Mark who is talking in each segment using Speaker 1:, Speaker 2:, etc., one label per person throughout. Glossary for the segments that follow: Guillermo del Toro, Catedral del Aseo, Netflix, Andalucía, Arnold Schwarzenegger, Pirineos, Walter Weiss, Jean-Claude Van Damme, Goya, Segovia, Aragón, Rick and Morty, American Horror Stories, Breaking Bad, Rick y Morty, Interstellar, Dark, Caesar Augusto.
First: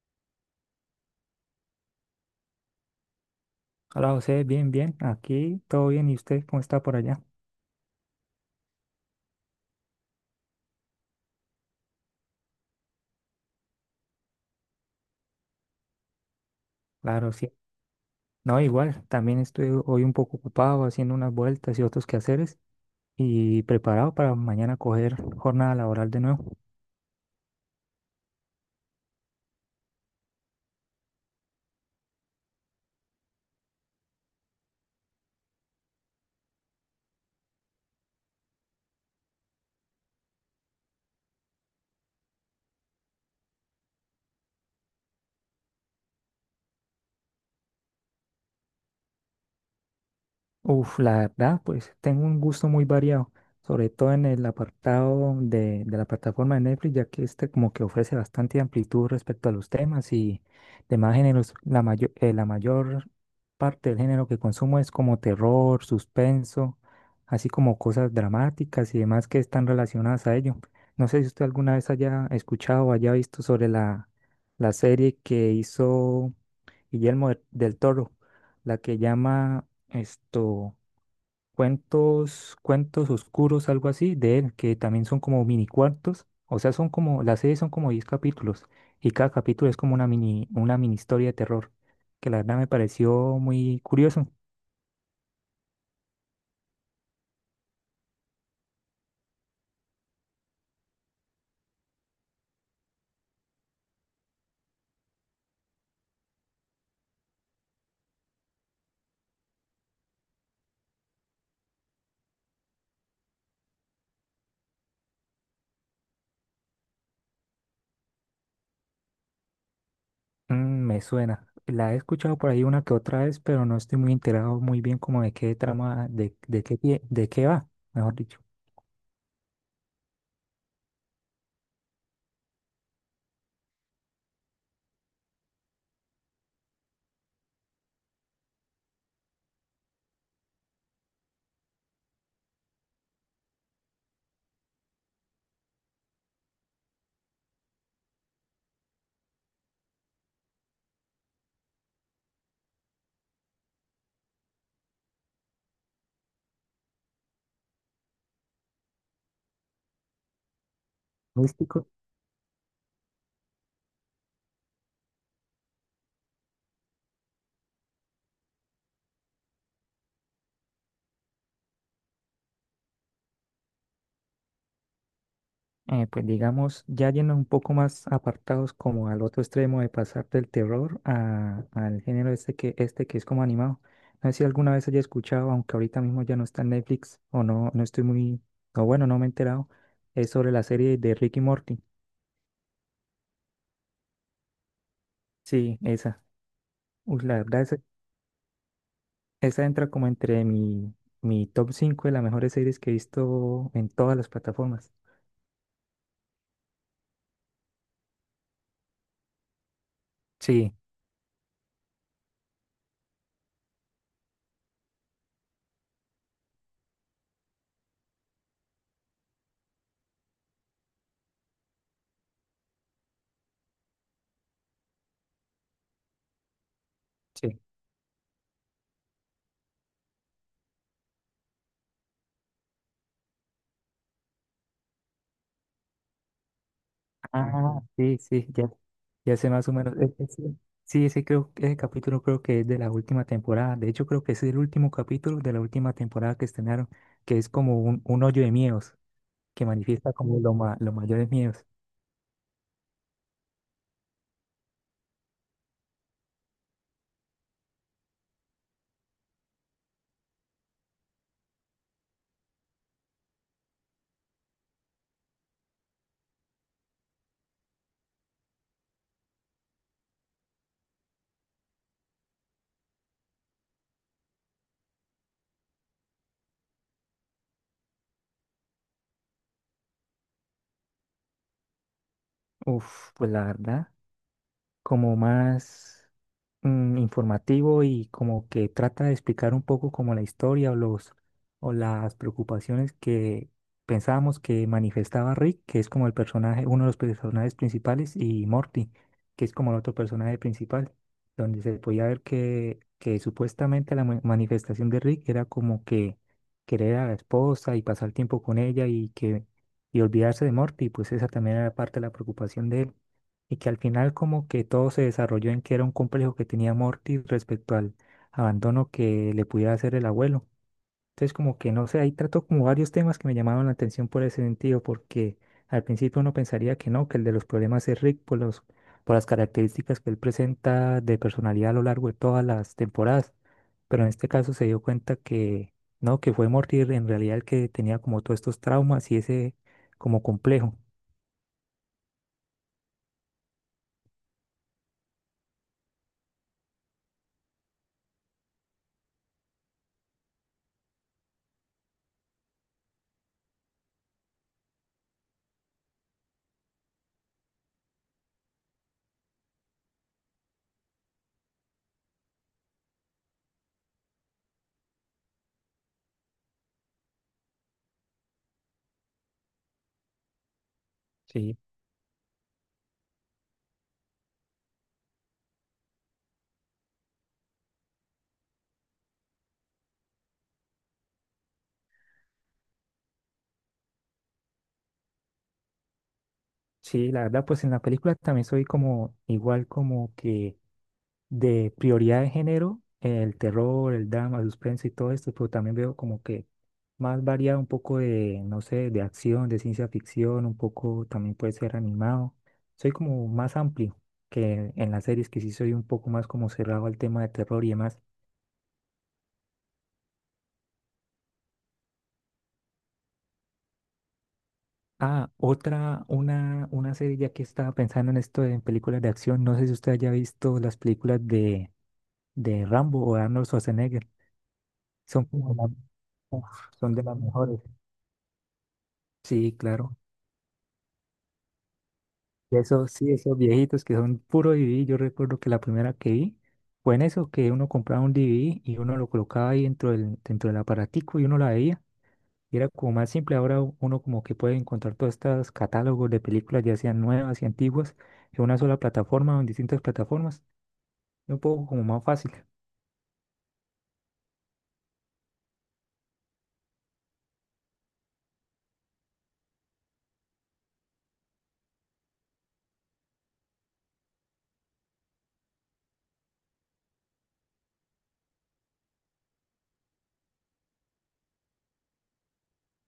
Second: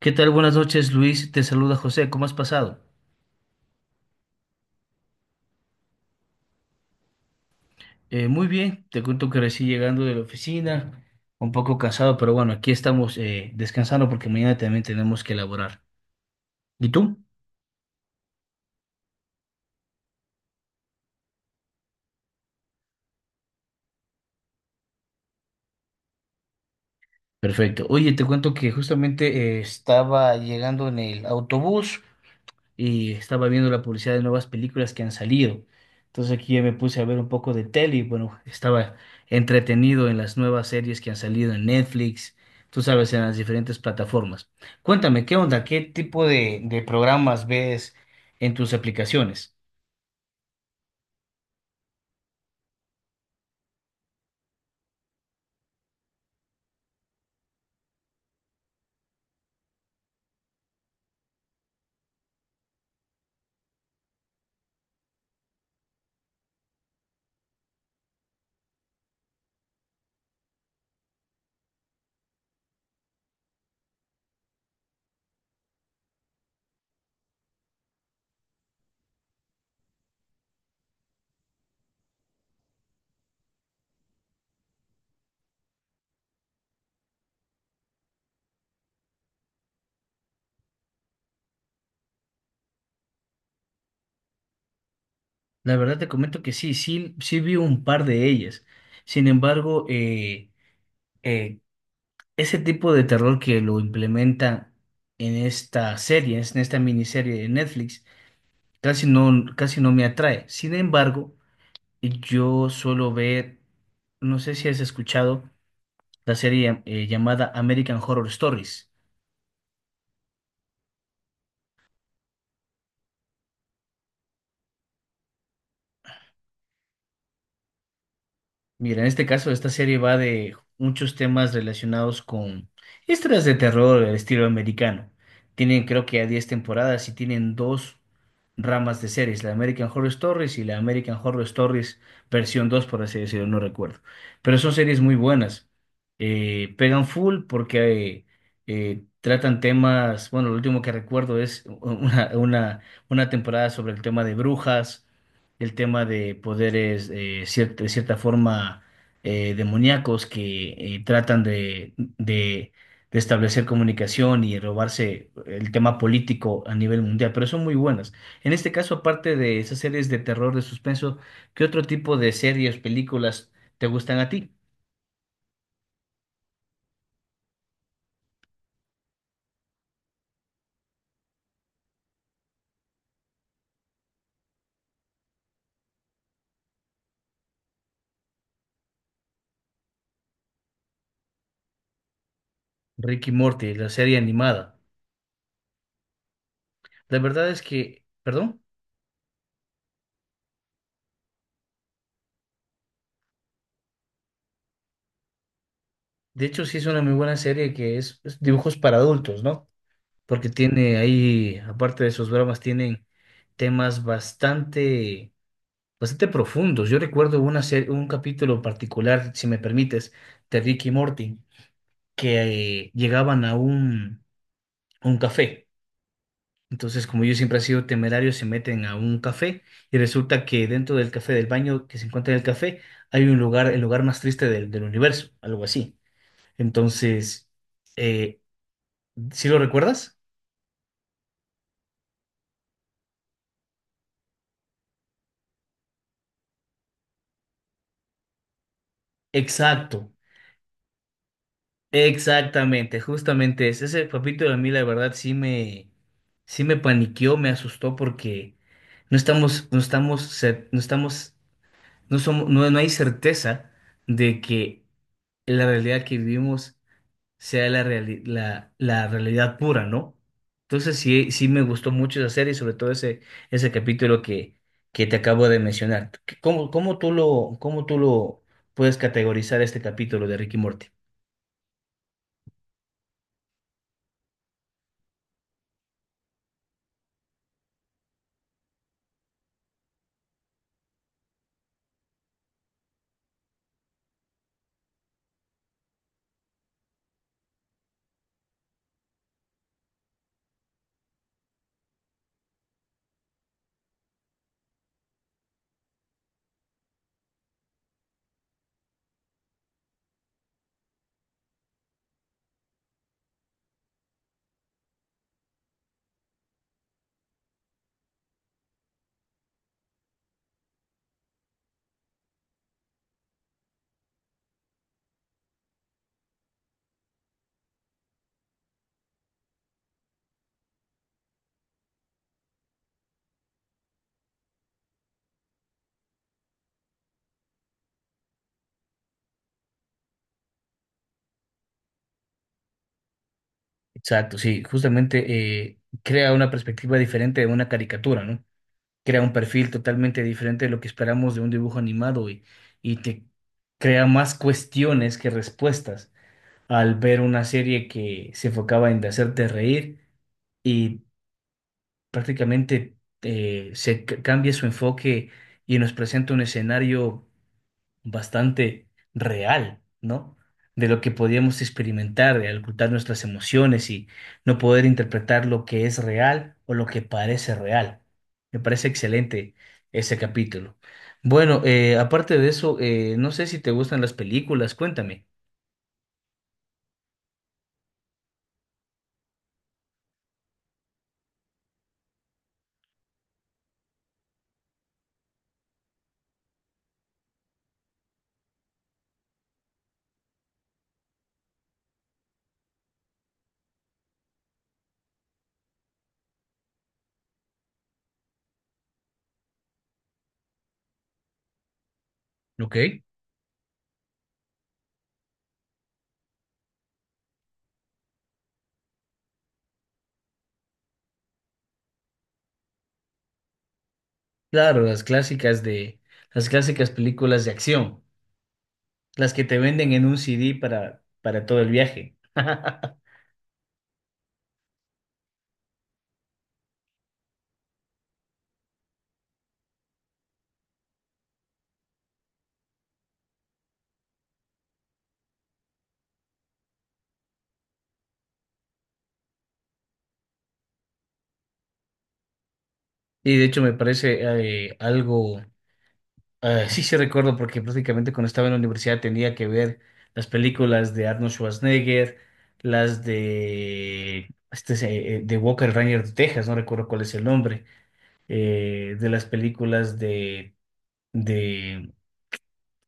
Speaker 1: ¿Qué tal? Buenas noches, Luis. Te saluda José. ¿Cómo has pasado?
Speaker 2: Hola José, bien, bien, aquí todo bien, ¿y usted cómo está por allá?
Speaker 1: Muy bien. Te cuento que recién llegando de la oficina, un poco cansado, pero bueno, aquí estamos descansando porque mañana también tenemos que elaborar. ¿Y tú?
Speaker 2: Claro, sí. No, igual, también estoy hoy un poco ocupado haciendo unas vueltas y otros quehaceres y preparado para mañana coger jornada laboral de nuevo.
Speaker 1: Perfecto. Oye, te cuento que justamente estaba llegando en el autobús. Y estaba viendo la publicidad de nuevas películas que han salido. Entonces aquí ya me puse a ver un poco de tele y bueno, estaba entretenido en las nuevas series que han salido en Netflix, tú sabes, en las diferentes plataformas. Cuéntame, ¿qué onda? ¿Qué tipo de programas ves en tus aplicaciones?
Speaker 2: Uf, la verdad, pues tengo un gusto muy variado, sobre todo en el apartado de la plataforma de Netflix, ya que este como que ofrece bastante amplitud respecto a los temas y demás géneros. La mayor parte del género que consumo es como terror, suspenso, así como cosas dramáticas y demás que están relacionadas a ello. No sé si usted alguna vez haya escuchado o haya visto sobre la serie que hizo Guillermo del Toro, la que llama esto cuentos, cuentos oscuros, algo así, de él, que también son como mini cuartos. O sea, las series son como 10 capítulos y cada capítulo es como una mini historia de terror, que la verdad me pareció muy curioso.
Speaker 1: La verdad te comento que sí, sí, sí vi un par de ellas. Sin embargo, eh, ese tipo de terror que lo implementan en esta serie, en esta miniserie de Netflix, casi no me atrae. Sin embargo, yo suelo ver, no sé si has escuchado la serie llamada American Horror Stories.
Speaker 2: Me suena. La he escuchado por ahí una que otra vez, pero no estoy muy enterado muy bien como de qué trama, de qué va, mejor dicho.
Speaker 1: Mira, en este caso, esta serie va de muchos temas relacionados con historias de terror del estilo americano. Tienen, creo que, a 10 temporadas y tienen dos ramas de series, la American Horror Stories y la American Horror Stories versión dos por así decirlo, no recuerdo. Pero son series muy buenas. Pegan full porque tratan temas, bueno, lo último que recuerdo es una temporada sobre el tema de brujas, el tema de poderes de cierta forma demoníacos, que tratan
Speaker 2: Místico.
Speaker 1: de establecer comunicación y robarse el tema político a nivel mundial, pero son muy buenas. En este caso, aparte de esas series de terror, de suspenso, ¿qué otro tipo de series, películas te gustan a ti?
Speaker 2: Pues digamos, ya yendo un poco más apartados como al otro extremo de pasar del terror al género este que, es como animado. No sé si alguna vez haya escuchado, aunque ahorita mismo ya no está en Netflix o no, no estoy muy, o bueno, no me he enterado, es sobre la serie de Rick y Morty.
Speaker 1: Ricky y Morty, la serie animada.
Speaker 2: Sí, esa.
Speaker 1: La
Speaker 2: Uy, la
Speaker 1: verdad es
Speaker 2: verdad, esa,
Speaker 1: que, perdón,
Speaker 2: esa entra como entre mi, mi top 5 de las mejores series que he visto en todas las plataformas.
Speaker 1: de hecho sí es una muy buena serie que es dibujos para adultos, ¿no? Porque
Speaker 2: Sí,
Speaker 1: tiene ahí, aparte de sus bromas, tienen temas bastante, bastante profundos. Yo recuerdo un capítulo particular, si me permites, de Rick y Morty, que llegaban a un café. Entonces, como yo siempre
Speaker 2: sí.
Speaker 1: he sido temerario, se meten a un café y resulta que dentro del café, del baño que se encuentra en el café, hay un lugar, el lugar más triste del universo, algo así. Entonces,
Speaker 2: Ah, sí,
Speaker 1: eh,
Speaker 2: sí, ya, ya
Speaker 1: ¿sí
Speaker 2: sé
Speaker 1: lo
Speaker 2: más o menos. e-
Speaker 1: recuerdas?
Speaker 2: ese- sí, ese capítulo creo que es de la última temporada. De hecho, creo que es el último capítulo de la última temporada que estrenaron, que es como un hoyo de miedos, que
Speaker 1: Exacto.
Speaker 2: manifiesta como los mayores miedos.
Speaker 1: Exactamente, justamente ese capítulo a mí la verdad sí me paniqueó, me asustó porque no estamos, no estamos, no estamos, no somos, no, no hay certeza de que la realidad que vivimos sea la realidad pura, ¿no? Entonces sí, sí me gustó mucho esa serie, sobre todo ese capítulo que te acabo de mencionar. ¿Cómo tú lo puedes categorizar este capítulo de Ricky Morty?
Speaker 2: Uf, pues la verdad, como más informativo y como que trata de explicar un poco como la historia o las preocupaciones que pensábamos que manifestaba Rick, que es como el personaje, uno de los personajes principales, y Morty, que es como el otro personaje principal, donde se podía ver que supuestamente la manifestación de Rick era como que querer a la esposa y pasar tiempo con ella y olvidarse de Morty, pues esa también era parte de la preocupación de él y que al final como que todo se desarrolló en que era un complejo que tenía Morty respecto al abandono que le pudiera hacer el abuelo. Entonces como que no sé, ahí trató como varios temas que me llamaban la atención por ese sentido, porque al principio uno pensaría que no, que el de los problemas es Rick por las características que él presenta de personalidad a lo largo de todas las temporadas, pero en este caso se dio cuenta que no, que fue Morty en realidad el que tenía como todos estos traumas y ese como complejo.
Speaker 1: Exacto, sí, justamente crea una perspectiva diferente de una caricatura, ¿no? Crea un perfil totalmente diferente de lo que esperamos de un dibujo animado, y te crea más cuestiones que respuestas al ver una serie que se enfocaba en hacerte reír y prácticamente cambia su enfoque y nos presenta un escenario bastante real, ¿no? De lo que
Speaker 2: Sí.
Speaker 1: podíamos experimentar, de ocultar nuestras emociones y no poder interpretar lo que es real o lo que parece real. Me parece excelente ese capítulo. Bueno, aparte de eso, no sé si te gustan las películas, cuéntame.
Speaker 2: Sí, la verdad, pues en la película también soy como igual como que de prioridad de género, el terror, el drama, el suspenso y todo esto, pero también veo como que más variado un poco de, no sé, de acción, de ciencia ficción, un poco también puede ser animado. Soy como más amplio que en las series, que sí soy un poco más como cerrado al tema de terror y demás.
Speaker 1: Ok.
Speaker 2: Ah, otra, una serie ya que estaba pensando en esto de películas de acción, no sé si usted haya visto las películas de Rambo o de Arnold Schwarzenegger.
Speaker 1: Claro,
Speaker 2: Son como la- uf,
Speaker 1: las clásicas
Speaker 2: son de las
Speaker 1: películas de
Speaker 2: mejores.
Speaker 1: acción, las que
Speaker 2: Sí,
Speaker 1: te venden
Speaker 2: claro.
Speaker 1: en un CD para todo el viaje.
Speaker 2: Y eso, sí, esos viejitos que son puro DVD. Yo recuerdo que la primera que vi fue en eso, que uno compraba un DVD y uno lo colocaba ahí dentro del aparatico y uno la veía. Y era como más simple. Ahora uno como que puede encontrar todos estos catálogos de películas, ya sean nuevas y antiguas, en una sola plataforma o en distintas plataformas. Es un poco como más fácil.
Speaker 1: Y de hecho me parece algo. Sí, sí recuerdo porque prácticamente cuando estaba en la universidad tenía que ver las películas de Arnold Schwarzenegger, las de de Walker Ranger de Texas, no recuerdo cuál es el nombre, de las películas de,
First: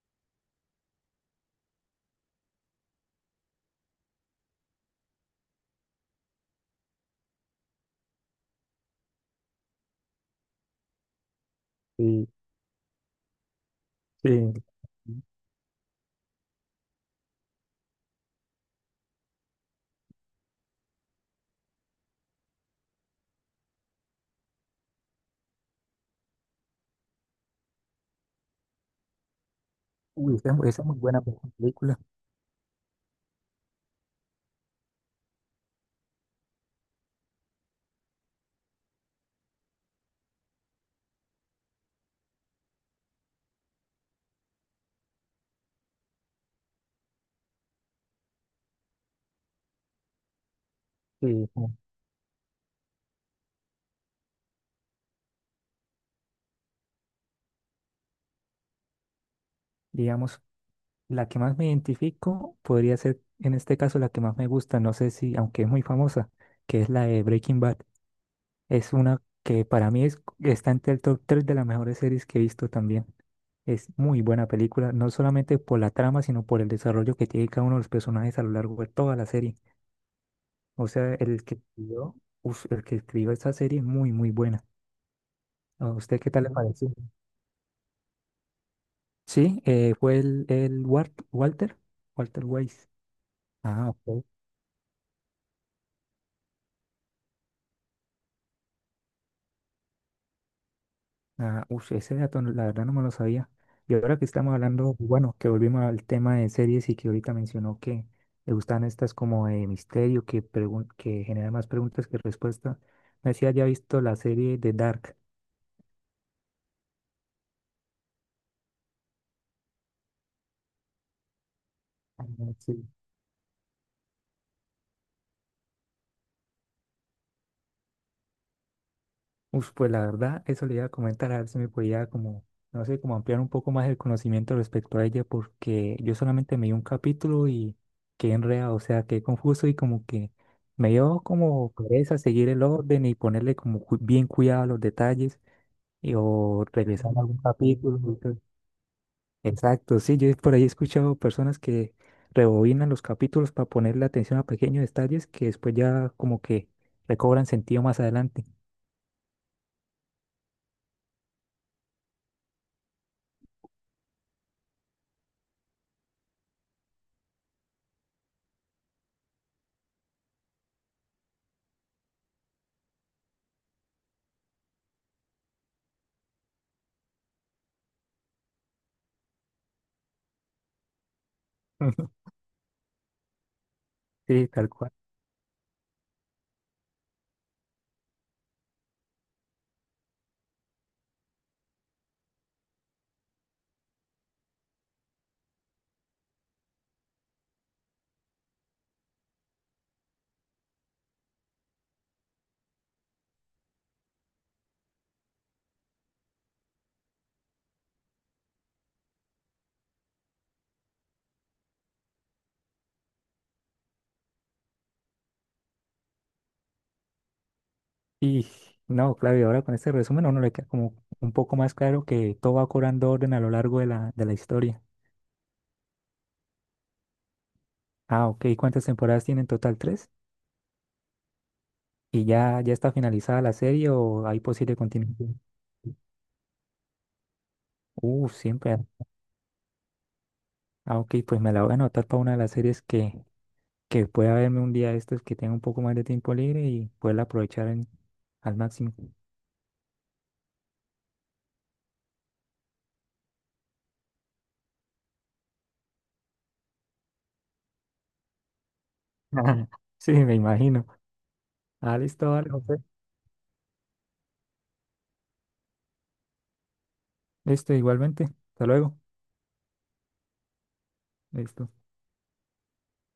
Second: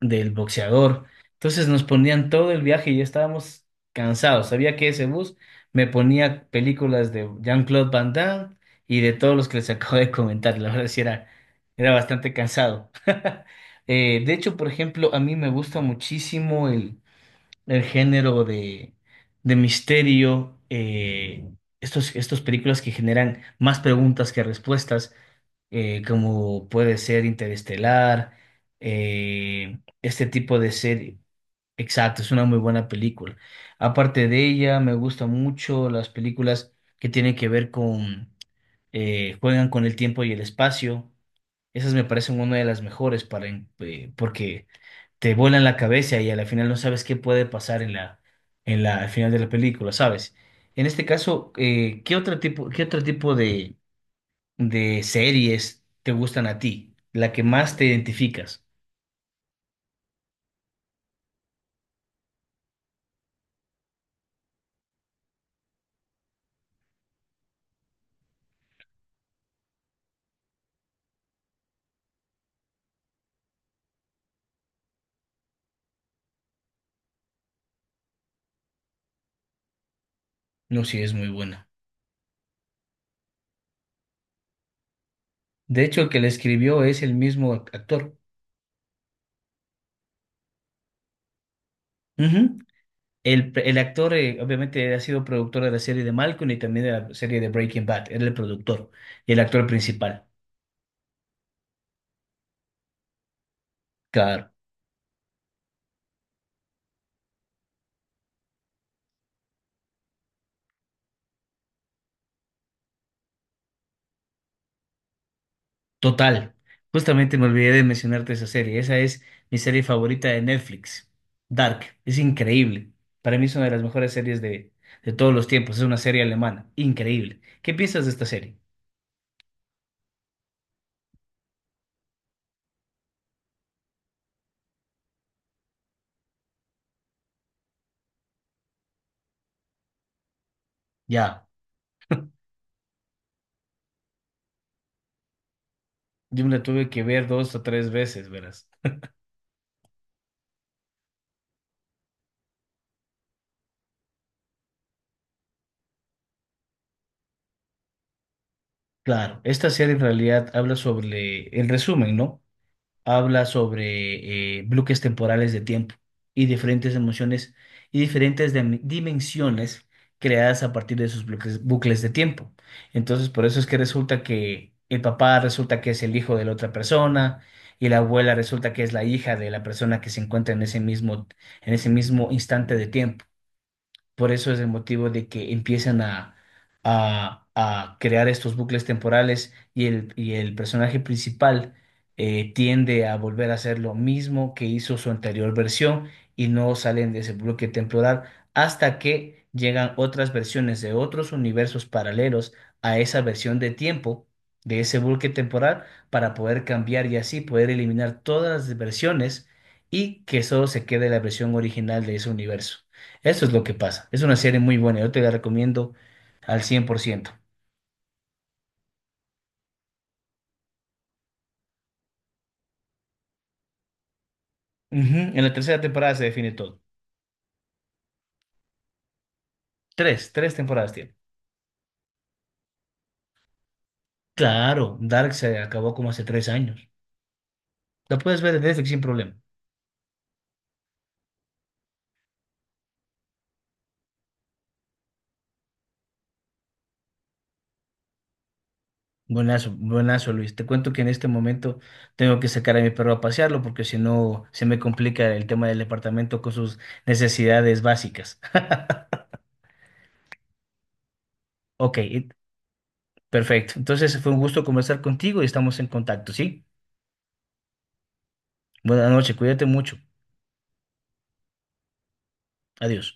Speaker 1: del boxeador. Entonces nos ponían todo el viaje y ya estábamos cansados. Sabía que ese bus me ponía películas de Jean-Claude Van Damme y de todos los que les acabo de comentar. La verdad sí era, era
Speaker 2: Sí,
Speaker 1: bastante cansado. De
Speaker 2: sí.
Speaker 1: hecho, por ejemplo, a mí me gusta muchísimo el género de misterio, estos películas que generan más preguntas que respuestas, como puede ser Interestelar, este
Speaker 2: Uy, esa,
Speaker 1: tipo de
Speaker 2: esa es muy
Speaker 1: serie.
Speaker 2: buena película.
Speaker 1: Exacto, es una muy buena película. Aparte de ella, me gustan mucho las películas que tienen que ver con, juegan con el tiempo y el espacio. Esas me parecen una de las mejores para, porque te vuelan la cabeza y a la final no sabes qué puede pasar en la, al final de la película, ¿sabes? En este
Speaker 2: Sí,
Speaker 1: caso,
Speaker 2: como,
Speaker 1: ¿qué otro tipo de series te gustan a ti? La que más te identificas.
Speaker 2: digamos. La que más me identifico podría ser, en este caso, la que más me gusta, no sé si, aunque es muy famosa, que es la de Breaking Bad. Es una que para mí está entre el top 3 de las mejores series que he visto también. Es muy buena película, no solamente por la trama, sino por el desarrollo que tiene cada uno de los personajes a lo largo de toda la serie.
Speaker 1: No,
Speaker 2: O
Speaker 1: sí, es
Speaker 2: sea,
Speaker 1: muy
Speaker 2: el que
Speaker 1: buena.
Speaker 2: escribió, uf, el que escribió esta serie es muy, muy buena.
Speaker 1: De
Speaker 2: ¿A
Speaker 1: hecho, el que
Speaker 2: usted
Speaker 1: la
Speaker 2: qué tal le
Speaker 1: escribió
Speaker 2: pareció?
Speaker 1: es el mismo actor.
Speaker 2: Sí, fue el Walter
Speaker 1: Ujú.
Speaker 2: Weiss.
Speaker 1: El
Speaker 2: Ah,
Speaker 1: actor,
Speaker 2: ok.
Speaker 1: obviamente, ha sido productor de la serie de Malcolm y también de la serie de Breaking Bad. Era el productor y el actor principal.
Speaker 2: Ah, ush, ese dato la verdad no me lo sabía. Y ahora que
Speaker 1: Claro.
Speaker 2: estamos hablando, bueno, que volvimos al tema de series y que ahorita mencionó que le gustan estas como de misterio, que generan más preguntas que respuestas. No sé si haya visto la serie de Dark.
Speaker 1: Total. Justamente me olvidé de mencionarte esa serie. Esa es mi serie favorita de Netflix. Dark. Es
Speaker 2: Ah, sí.
Speaker 1: increíble. Para mí es una de las mejores series de todos los tiempos. Es una serie alemana. Increíble. ¿Qué piensas de esta serie?
Speaker 2: Uf, pues la verdad, eso le iba a comentar, a ver si me podía como, no sé, como ampliar un poco más el conocimiento respecto a ella, porque yo solamente me di un capítulo y quedé enredado, o sea, quedé confuso y como que me dio
Speaker 1: Ya,
Speaker 2: como pereza seguir el orden y ponerle como bien cuidado a los detalles
Speaker 1: yo me la
Speaker 2: o
Speaker 1: tuve que
Speaker 2: regresar a
Speaker 1: ver
Speaker 2: algún
Speaker 1: dos o tres
Speaker 2: capítulo, y
Speaker 1: veces,
Speaker 2: todo.
Speaker 1: verás.
Speaker 2: Exacto, sí, yo por ahí he escuchado personas que rebobinan los capítulos para ponerle atención a pequeños detalles que después ya como que recobran sentido más adelante.
Speaker 1: Claro, esta serie en realidad habla sobre, el resumen, ¿no? Habla sobre bloques temporales de tiempo y diferentes emociones y diferentes dimensiones creadas a partir de esos bloques, bucles de tiempo. Entonces, por eso es que resulta que el papá resulta que es el hijo de la otra persona y la abuela resulta que es la hija de la persona que se encuentra en ese mismo instante de tiempo. Por
Speaker 2: Sí,
Speaker 1: eso es el
Speaker 2: tal cual.
Speaker 1: motivo de que empiezan a crear estos bucles temporales y y el personaje principal tiende a volver a hacer lo mismo que hizo su anterior versión y no salen de ese bloque temporal hasta que llegan otras versiones de otros universos paralelos a esa versión de tiempo de ese bloque temporal para poder cambiar y así poder eliminar todas las versiones y que solo se quede la versión original de ese universo. Eso es lo que pasa. Es una serie muy buena. Yo te la recomiendo al 100%.
Speaker 2: Y no, claro, y ahora con este resumen a uno le queda como un poco más claro que todo va cobrando orden a lo largo de la historia.
Speaker 1: Ujú, en la tercera temporada se define todo.
Speaker 2: Ah, ok, ¿cuántas temporadas tiene en total? ¿Tres?
Speaker 1: Tres, tres temporadas tiene.
Speaker 2: ¿Y ya, ya está finalizada la serie o hay posible
Speaker 1: Claro, Dark
Speaker 2: continuación?
Speaker 1: se acabó como hace 3 años. La puedes ver en
Speaker 2: Siempre.
Speaker 1: Netflix sin problema.
Speaker 2: Ah, ok, pues me la voy a anotar para una de las series que pueda verme un día de estos que tenga un poco más de tiempo libre y poderla aprovechar al máximo.
Speaker 1: Buenazo, buenazo, Luis. Te cuento que en este momento tengo que sacar a mi perro a pasearlo porque si no se me complica el tema del departamento con sus necesidades básicas.
Speaker 2: Sí, me imagino.
Speaker 1: Ok,
Speaker 2: Ah, listo, vale, José.
Speaker 1: perfecto. Entonces fue un gusto conversar contigo y estamos en contacto, ¿sí?
Speaker 2: Listo, igualmente. Hasta luego.
Speaker 1: Buenas noches, cuídate mucho.
Speaker 2: Listo.
Speaker 1: Adiós.